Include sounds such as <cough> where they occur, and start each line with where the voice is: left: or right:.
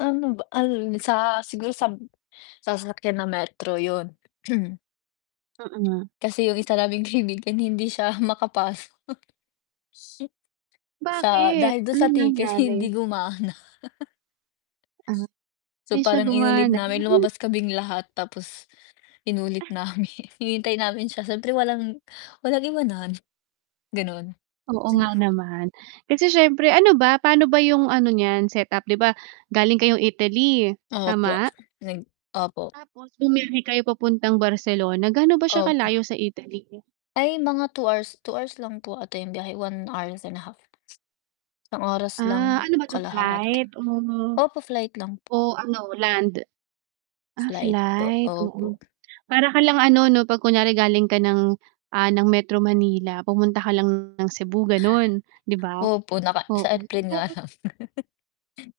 left: Ano ba ano dun sa siguro sab sasakyan ng metro, 'yun. <clears throat>
right: Mm.
left: Kasi yung isa naming kaibigan hindi siya makapasok. <chuckles> Sip sa
right: Bakit?
left: dahil dun
right: Anong
left: sa ticket
right: nangyari?
left: hindi gumana. <chuckles> So
right: hindi siya
left: parang inulit
right: gumana
left: namin
right: <unintelligible>
left: lumabas kaming lahat, tapos inulit
right: Ah
left: namin <chuckles> hinihintay namin siya syempre walang walang iwanan gano'n.
right: Oo nga naman, kasi siyempre ano ba, paano ba yung ano niyan set up, 'di ba, galing kayong Italy,
left: Opo,
right: tama?
left: nag opo.
right: Tapos bumiyahe kayo papuntang Barcelona, gaano ba siya
left: Opo.
right: kalayo sa Italy?
left: Ay mga 2 hours 2 hours lang po ata 'yung biyahe 1 hour and a half. Oras
right: Ah
left: lang
right: ano ba 'to
left: kalahati,
right: flight? oh,
left: opo flight lang po.
right: oh ano, land? Ah,
left: Flight po,
right: flight, oo.
left: opo.
right: <clicks tongue> Para ka lang ano 'no, 'pag kunyare galing ka ng, ah, ng Metro Manila, pumunta ka lang ng Cebu gano'n, 'di
left: <chuckles>
right: ba?
left: Opo, naka
right: Oo,
left: sa airplane nga
right: pero
left: lang. <chuckles>